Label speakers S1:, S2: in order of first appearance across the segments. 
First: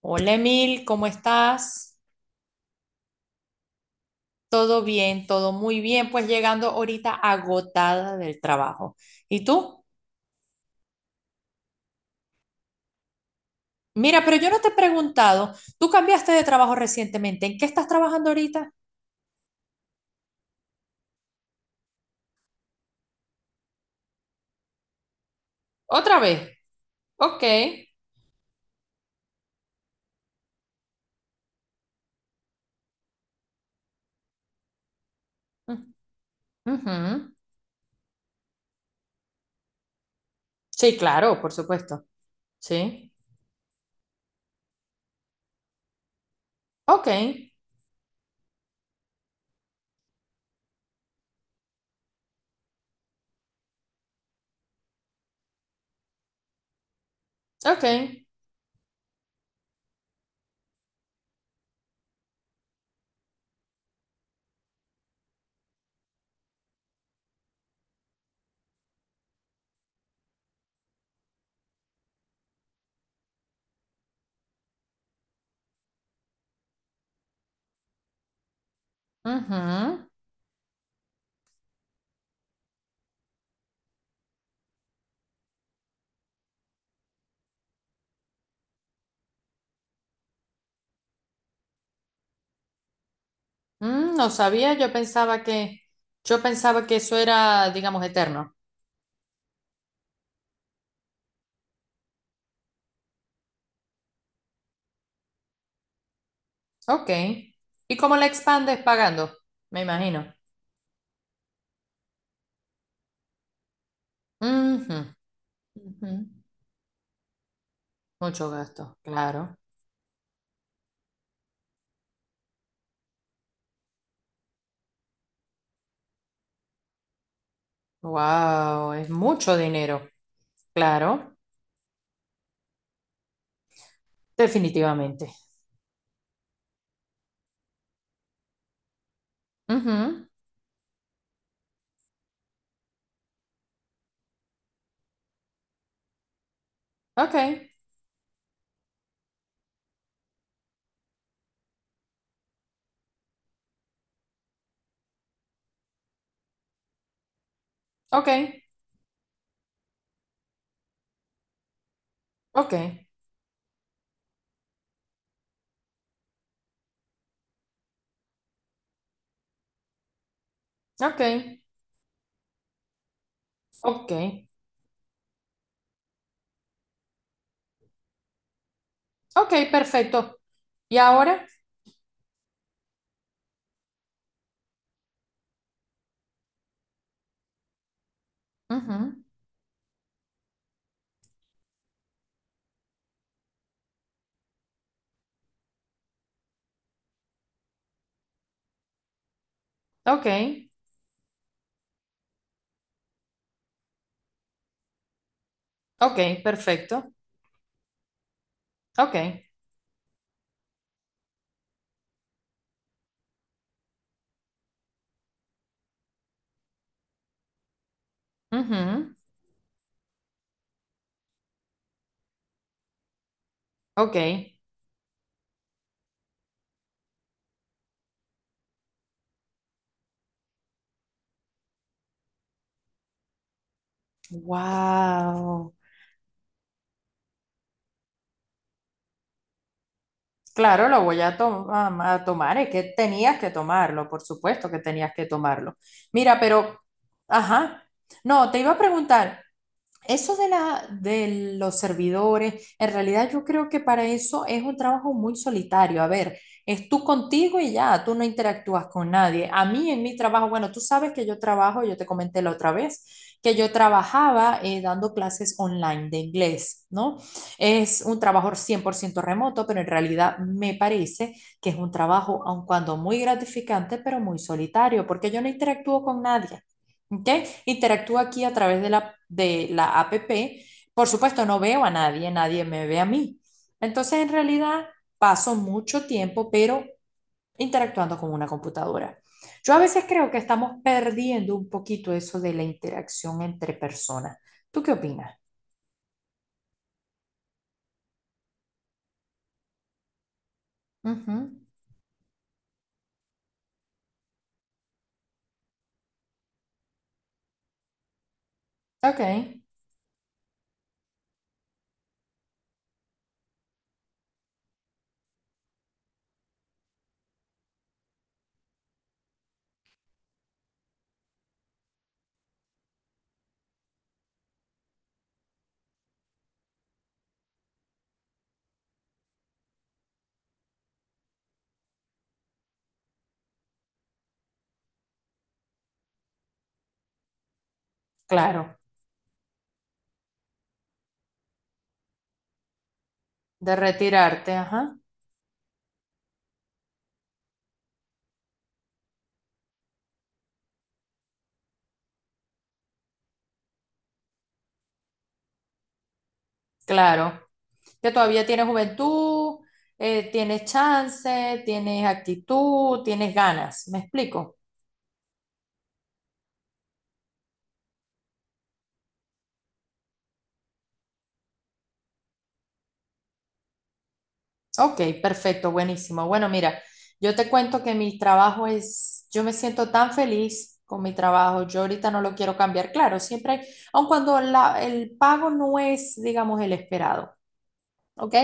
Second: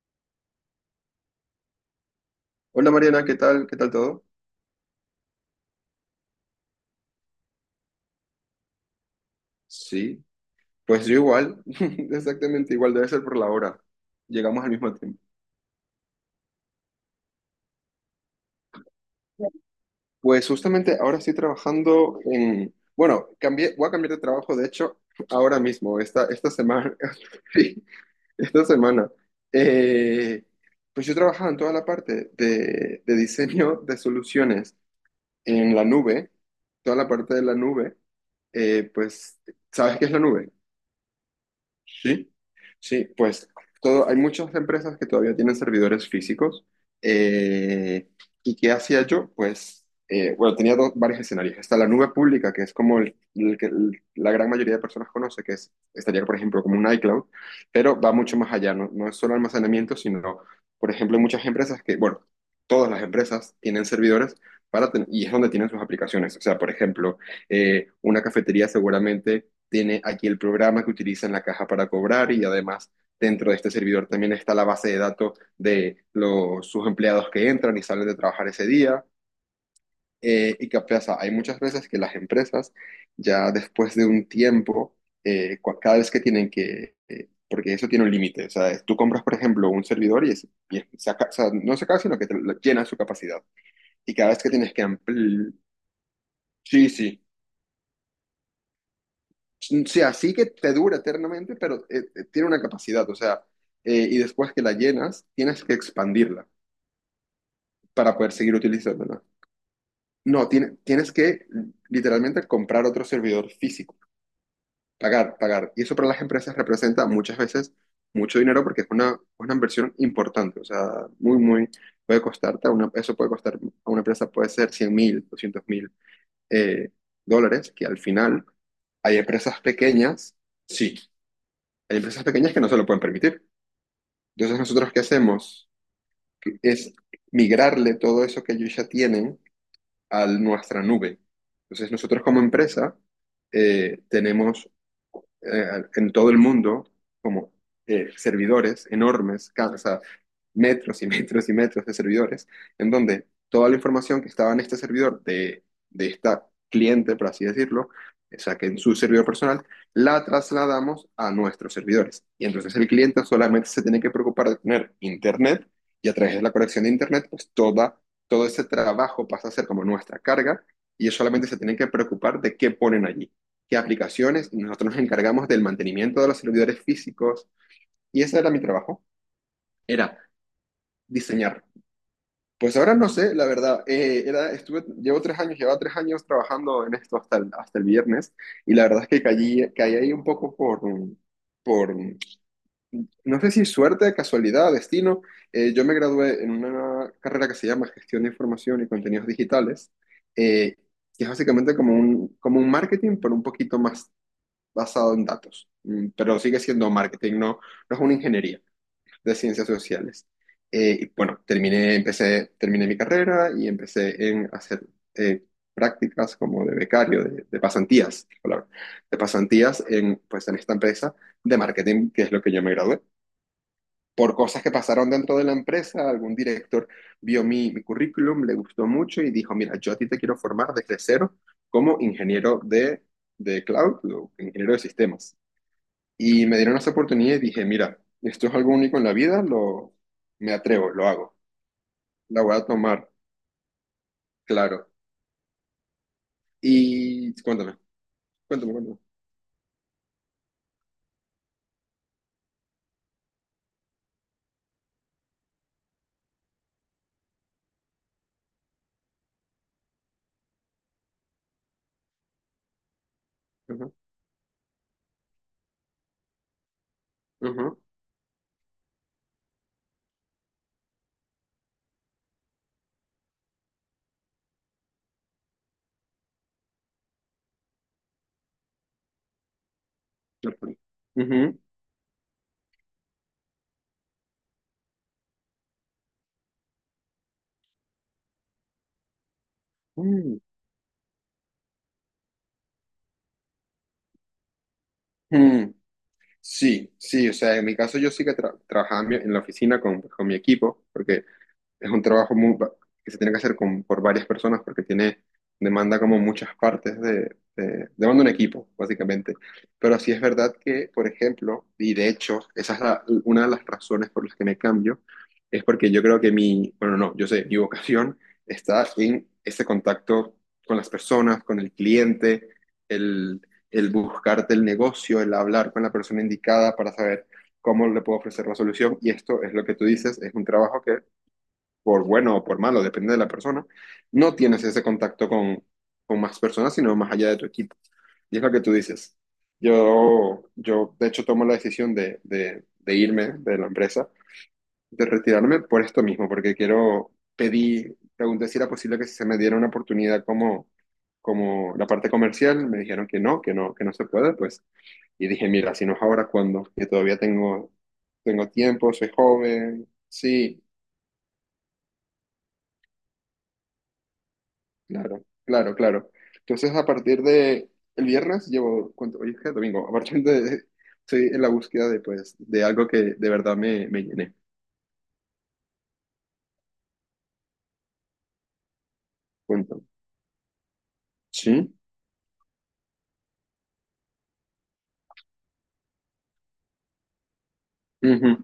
S1: Hola Emil, ¿cómo estás?
S2: Hola Mariana, ¿qué tal? ¿Qué tal todo?
S1: Todo bien, todo muy bien, pues llegando ahorita agotada del trabajo. ¿Y tú?
S2: Sí, pues yo igual, exactamente igual, debe ser por la hora.
S1: Mira, pero yo no
S2: Llegamos
S1: te
S2: al
S1: he
S2: mismo tiempo.
S1: preguntado, tú cambiaste de trabajo recientemente, ¿en qué estás trabajando ahorita?
S2: Pues justamente ahora estoy trabajando en. Bueno, cambié, voy a cambiar de trabajo, de hecho, ahora mismo,
S1: Otra
S2: esta,
S1: vez.
S2: esta semana.
S1: Ok.
S2: Sí, esta semana. Eh, pues yo trabajaba en toda la parte de diseño de soluciones en la
S1: Mm,
S2: nube,
S1: ujú.
S2: toda la parte de la nube. Eh, pues, ¿Sabes qué es la nube?
S1: Sí, claro, por supuesto.
S2: Sí, sí,
S1: Sí.
S2: pues todo, hay muchas empresas que todavía tienen servidores físicos.
S1: Ok,
S2: eh, ¿Y qué hacía yo? Pues, bueno, tenía varios escenarios. Está la nube pública, que es como el que la gran mayoría de personas conoce, que es, estaría, por ejemplo, como un iCloud,
S1: ok.
S2: pero va mucho más allá, no, no es solo almacenamiento, sino, por ejemplo, hay muchas empresas que, bueno, todas las empresas tienen servidores y es donde tienen sus aplicaciones. O sea, por ejemplo, una cafetería seguramente tiene aquí el programa que utiliza en la caja para cobrar y además dentro de este servidor también está la base de datos de los, sus empleados que entran y salen de trabajar ese día.
S1: Ujú.
S2: Y qué pasa, hay muchas veces que las empresas ya después de un tiempo, cada vez que tienen que, porque eso tiene un límite, o sea, tú compras, por ejemplo, un servidor o sea, no se acaba, sino que llena su capacidad. Y
S1: Mm, no
S2: cada vez que tienes
S1: sabía,
S2: que ampliar,
S1: yo pensaba
S2: sí,
S1: que eso
S2: sí,
S1: era, digamos, eterno.
S2: sí, así que te dura eternamente, pero tiene una capacidad, o sea, y después que la llenas, tienes que expandirla
S1: Ok. ¿Y cómo
S2: para
S1: la
S2: poder seguir
S1: expandes
S2: utilizándola.
S1: pagando? Me imagino.
S2: No, tienes que literalmente comprar otro servidor físico,
S1: Ujú,
S2: pagar, pagar. Y eso para
S1: ujú.
S2: las empresas representa muchas veces mucho
S1: Mucho
S2: dinero porque es
S1: gasto,
S2: una
S1: claro.
S2: inversión importante, o sea, muy, muy, puede costarte, a una, eso puede costar a una empresa, puede ser 100.000, 200.000 eh, dólares, que al final
S1: Wow, es
S2: hay
S1: mucho
S2: empresas
S1: dinero,
S2: pequeñas. Sí,
S1: claro,
S2: hay empresas pequeñas que no se lo pueden permitir. Entonces, nosotros qué
S1: definitivamente.
S2: hacemos es migrarle todo eso que ellos ya tienen
S1: Ujú.
S2: a nuestra nube. Entonces, nosotros como empresa tenemos en todo el mundo
S1: Ok,
S2: como servidores enormes, o sea, metros y metros y metros de servidores, en donde toda la información que estaba en este servidor de esta cliente, por así decirlo,
S1: ok,
S2: o sea, que en su servidor personal, la trasladamos a nuestros servidores. Y
S1: ok,
S2: entonces el cliente solamente se tiene que preocupar de tener internet y a través de la conexión de internet, pues toda, todo ese trabajo pasa a ser como nuestra carga y ellos
S1: ok,
S2: solamente se tienen que preocupar de qué ponen allí, qué
S1: ok,
S2: aplicaciones, y nosotros nos encargamos del mantenimiento de los servidores físicos y ese era mi trabajo,
S1: ok,
S2: era
S1: perfecto. ¿Y ahora?
S2: diseñar pues ahora no sé, la verdad. Era, estuve, llevo 3 años, llevaba 3 años trabajando en esto hasta el viernes y la verdad es que
S1: Ujú.
S2: caí ahí un poco por, no sé si suerte, casualidad, destino. Yo me gradué en una carrera que se llama Gestión de Información y Contenidos Digitales,
S1: Ok,
S2: eh, que es básicamente como un marketing, pero un poquito más basado en datos. Pero
S1: ok,
S2: sigue siendo
S1: perfecto.
S2: marketing, no, no es una ingeniería
S1: Ok,
S2: de ciencias sociales. Y bueno, terminé, empecé, terminé mi carrera y empecé en hacer eh, prácticas como de becario, de pasantías, es la palabra,
S1: ujú,
S2: de pasantías en, pues, en esta empresa de marketing, que es lo que yo me gradué.
S1: ok.
S2: Por cosas que pasaron dentro de la empresa, algún director vio mi currículum, le gustó mucho y dijo, mira, yo a ti te quiero formar desde cero como ingeniero de cloud, o ingeniero de sistemas.
S1: Wow.
S2: Y me dieron esa oportunidad y dije, mira, esto es algo único en la vida, lo, me
S1: Claro,
S2: atrevo,
S1: lo
S2: lo
S1: voy a,
S2: hago, la voy
S1: tomar,
S2: a
S1: es que
S2: tomar,
S1: tenías que tomarlo, por supuesto que
S2: claro.
S1: tenías que tomarlo. Mira, pero,
S2: Y cuéntame,
S1: ajá, no, te iba
S2: cuéntame,
S1: a
S2: cuéntame.
S1: preguntar, eso de la, de los servidores, en realidad yo creo que para eso es un trabajo muy solitario. A ver, es tú contigo y ya, tú no interactúas con nadie. A mí en mi trabajo, bueno, tú sabes que yo trabajo, yo te comenté la otra vez, que yo
S2: Ujú,
S1: trabajaba dando clases online de inglés, ¿no?
S2: ujú,
S1: Es un trabajo 100% remoto, pero en realidad me parece que es un trabajo, aun cuando muy gratificante, pero muy solitario, porque yo no interactúo con nadie. ¿Ok? Interactúa aquí a través de la app. Por
S2: ujú,
S1: supuesto, no
S2: ujú.
S1: veo a nadie, nadie me ve a mí. Entonces, en realidad, paso mucho tiempo, pero interactuando con una computadora. Yo a veces creo que
S2: Mm,
S1: estamos perdiendo un poquito eso de la interacción entre personas. ¿Tú qué opinas?
S2: mm. Sí, sí, o sea, en mi caso yo sí que trabajaba en en la oficina con mi equipo, porque
S1: Ujú.
S2: es un trabajo que se tiene que hacer por varias personas porque tiene, demanda como muchas partes demanda un equipo,
S1: Ok,
S2: básicamente. Pero sí es verdad que, por ejemplo, y de hecho, esa es una de las razones por las que me cambio, es porque yo creo que mi, bueno, no, yo sé, mi vocación está en ese contacto con las personas, con el cliente, el, el buscarte el negocio, el hablar con la persona indicada para saber cómo le puedo ofrecer la solución. Y esto es lo que tú dices, es un trabajo que por bueno o por malo, depende de la persona, no tienes ese contacto con más personas, sino más allá de tu equipo. Y es lo que tú
S1: claro.
S2: dices. Yo de hecho, tomo la decisión de irme de la
S1: De
S2: empresa,
S1: retirarte, ajá.
S2: de retirarme por esto mismo, porque quiero, pedí, pregunté si era posible que se me diera una oportunidad como la parte comercial, me dijeron que no, que no, que no se puede, pues, y dije, mira, si no es ahora, ¿cuándo? Que todavía
S1: Claro.
S2: tengo,
S1: Que todavía
S2: tengo
S1: tienes
S2: tiempo, soy
S1: juventud,
S2: joven, sí,
S1: tienes chance, tienes actitud, tienes ganas. ¿Me explico?
S2: claro, claro, claro. Entonces, a partir de el viernes llevo, ¿cuánto? Hoy es que domingo. A partir de, estoy en la búsqueda de, pues, de algo que de verdad me llene.
S1: Ok, perfecto, buenísimo. Bueno, mira, yo te cuento que mi trabajo es, yo me
S2: Punto.
S1: siento tan feliz con mi trabajo,
S2: Sí.
S1: yo ahorita no lo quiero cambiar, claro, siempre, aun cuando el pago no es, digamos, el esperado. ¿Ok?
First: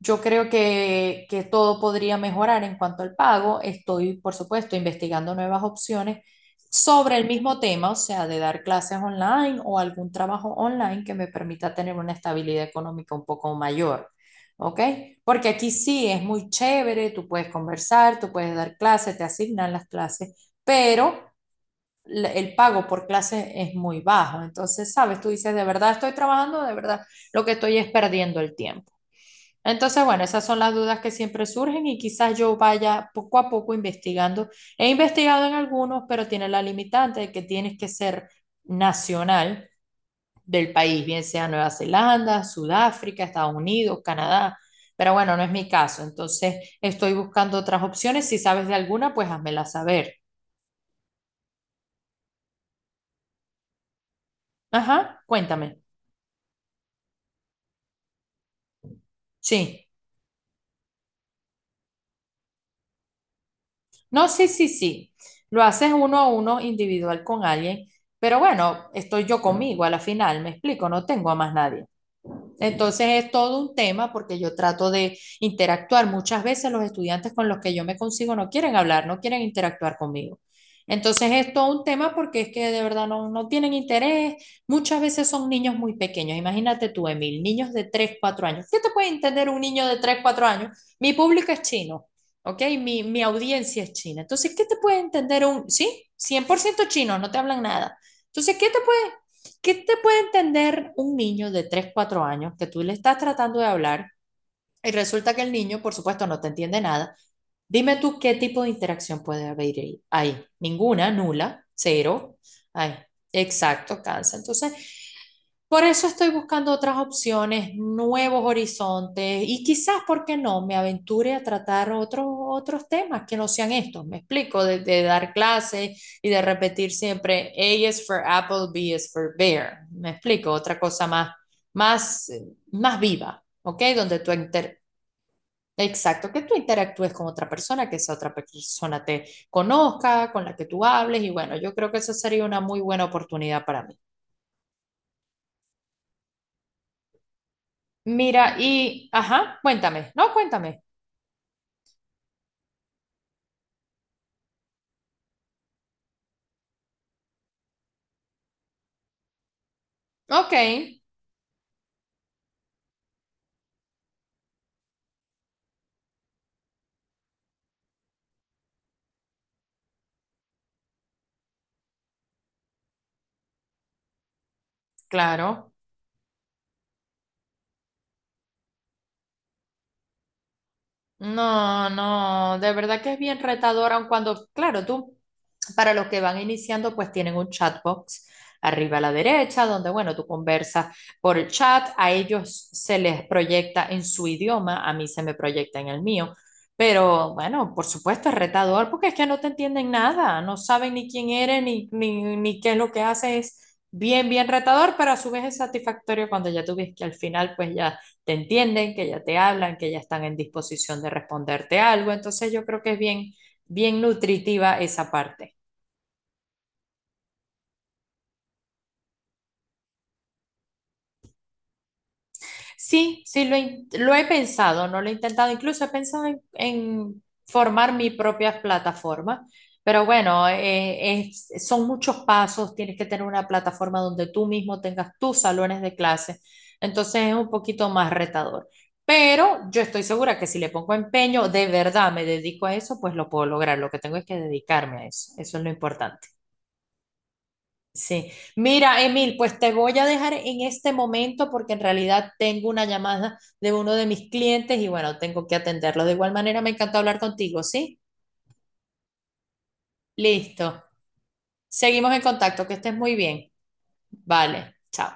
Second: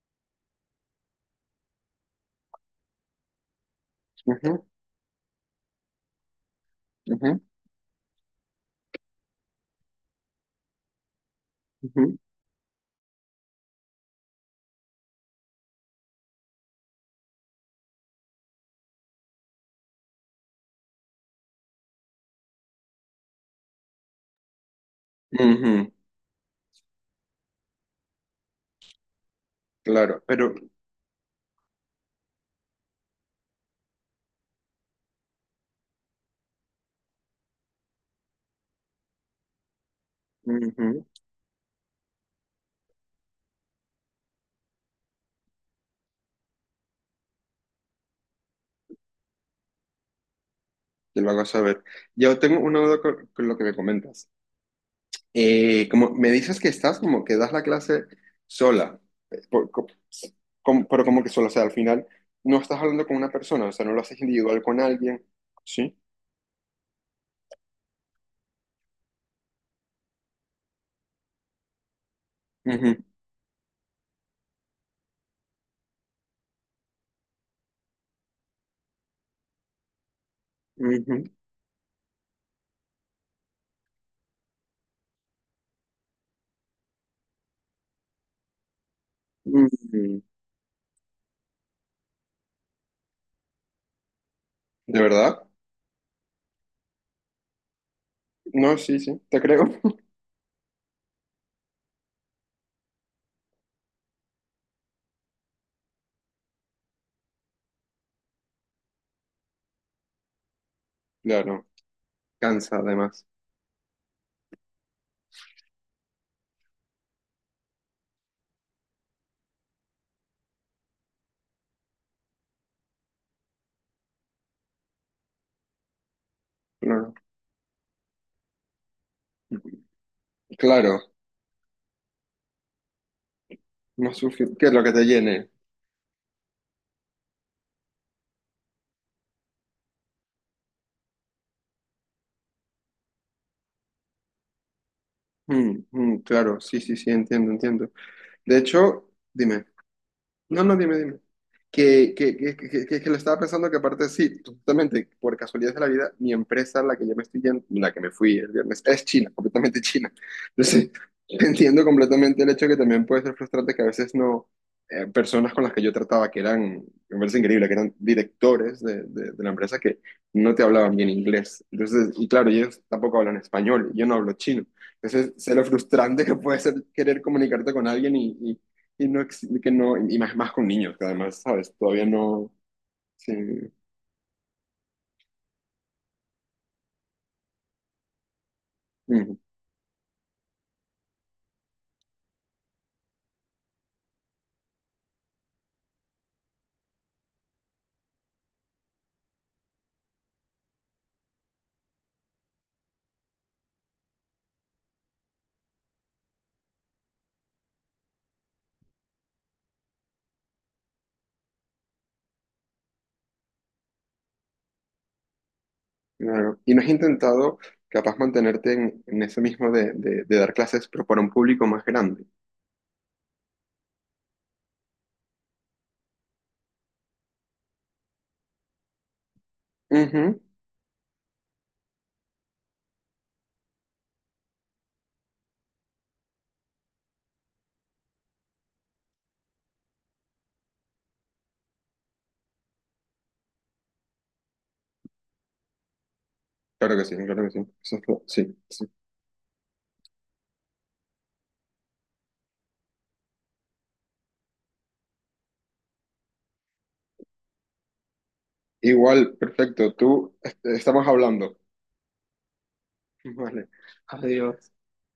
S1: Yo creo que todo podría mejorar en cuanto al pago. Estoy, por
S2: Ujú, ujú,
S1: supuesto, investigando nuevas opciones sobre el
S2: ujú,
S1: mismo tema, o sea, de dar clases online o algún trabajo online que me permita tener una
S2: ujú,
S1: estabilidad económica un poco mayor, ¿ok? Porque aquí sí es muy chévere, tú puedes conversar, tú puedes dar clases, te asignan las clases, pero el pago por clase es muy bajo. Entonces, sabes, tú dices, de verdad
S2: ujú.
S1: estoy trabajando, de verdad lo que estoy es perdiendo el tiempo. Entonces, bueno,
S2: Claro,
S1: esas
S2: pero,
S1: son las dudas que siempre surgen y quizás yo vaya poco a poco investigando. He investigado en algunos, pero tiene la limitante de que tienes que ser nacional del país,
S2: ujú,
S1: bien sea Nueva Zelanda, Sudáfrica, Estados Unidos, Canadá. Pero bueno, no es mi caso. Entonces, estoy buscando otras opciones. Si sabes de alguna, pues házmela saber.
S2: te lo hago saber. Yo tengo una duda con lo que me comentas.
S1: Ajá, cuéntame.
S2: Como me dices que estás como que das la clase sola, eh, por-
S1: Sí.
S2: co- pero como que sola, o sea, al final no estás hablando con una persona, o sea, no lo haces
S1: No, sí,
S2: individual
S1: sí,
S2: con
S1: sí.
S2: alguien,
S1: Lo haces
S2: ¿sí?
S1: uno a uno individual con alguien, pero bueno, estoy yo conmigo a la final, me explico, no tengo a más nadie.
S2: Ujú,
S1: Entonces es todo un tema porque yo trato de interactuar. Muchas veces los estudiantes con los que yo me consigo no quieren hablar, no quieren interactuar conmigo.
S2: ujú,
S1: Entonces es todo un tema porque es que de verdad no, no tienen interés. Muchas veces son niños muy pequeños. Imagínate tú, Emil, niños de 3 4 años. ¿Qué te puede entender un niño de 3
S2: mm.
S1: 4 años? Mi público es chino, ¿ok? Mi audiencia es china. Entonces, ¿qué te puede
S2: ¿De verdad?
S1: entender un, sí, 100% chino, no te hablan nada. Entonces, ¿qué
S2: No,
S1: te
S2: sí,
S1: puede,
S2: sí, te creo.
S1: ¿Qué te puede entender un niño de 3 4 años que tú le estás tratando de hablar y resulta que el niño, por supuesto, no te entiende nada? Dime tú qué tipo de interacción puede haber ahí. Ninguna, nula,
S2: Claro,
S1: cero.
S2: cansa
S1: ahí,
S2: además.
S1: exacto, cansa. Entonces, por eso estoy buscando otras opciones, nuevos horizontes y quizás, ¿por qué no?, me aventure a tratar otros temas que no sean estos. Me explico, de dar clases y de repetir
S2: Claro,
S1: siempre, A is for apple, B is for bear. Me explico,
S2: claro,
S1: más, más viva, ¿ok?
S2: no
S1: Donde tú
S2: sufi- ¿qué es
S1: inter-
S2: lo que te llene?
S1: Exacto, que tú interactúes con otra persona, que esa otra persona te conozca, con la que tú hables y bueno, yo creo que esa sería una muy buena oportunidad para mí.
S2: Mm, mm, claro, sí, sí, sí, entiendo, entiendo.
S1: Mira,
S2: De
S1: y,
S2: hecho,
S1: ajá,
S2: dime.
S1: cuéntame, no,
S2: No, no,
S1: cuéntame.
S2: dime, dime. Que lo estaba pensando que aparte sí, justamente por casualidad de la vida, mi empresa, la que yo me estoy yendo, la que me fui el viernes, es China, completamente China.
S1: Ok,
S2: Entonces, entiendo completamente el hecho que también puede ser frustrante que a veces no, personas con las que yo trataba, que eran, me parece increíble, que eran directores de la empresa que no te hablaban bien inglés. Entonces, y claro, ellos tampoco hablan español, yo no hablo chino. Entonces, sé lo
S1: claro.
S2: frustrante que puede ser querer comunicarte con alguien y no, que no, y más, más con niños, que además, ¿sabes?
S1: No,
S2: Todavía no,
S1: no, de verdad que es
S2: sí,
S1: bien retador, aun cuando, claro, tú, para los que van iniciando, pues tienen un chatbox arriba a la
S2: ujú,
S1: derecha, donde, bueno, tú conversas por el chat, a ellos se les proyecta en su idioma, a mí se me proyecta en el mío, pero bueno, por supuesto es retador porque es que no te entienden nada, no saben ni quién eres, ni qué es lo que haces, es bien retador, pero a su vez es satisfactorio cuando ya tú ves que al final, pues ya te entienden, que ya te hablan, que ya están en disposición de responderte algo. Entonces yo creo que es bien nutritiva esa parte.
S2: claro. Y no has intentado capaz mantenerte en eso mismo de dar clases, pero para un público más grande.
S1: Lo he pensado, no lo he intentado, incluso he pensado en formar mi propia plataforma, pero
S2: Ujú,
S1: bueno, son muchos pasos, tienes que tener una plataforma donde tú mismo tengas tus salones de clase, entonces es un poquito más retador, pero yo estoy segura que si le pongo empeño, de verdad me dedico a eso, pues lo puedo lograr, lo que tengo es que dedicarme a eso, eso es lo importante.
S2: claro que sí, claro que sí. Eso es,
S1: Sí,
S2: sí, sí.
S1: mira, Emil, pues te voy a dejar en este momento porque en realidad tengo una llamada de uno de mis clientes y bueno, tengo que atenderlo. De igual manera, me encanta hablar contigo, ¿sí?
S2: Igual, perfecto, tú,
S1: Listo.
S2: estamos hablando.
S1: Seguimos en contacto, que estés muy bien.
S2: Vale, adiós.
S1: Vale, chao.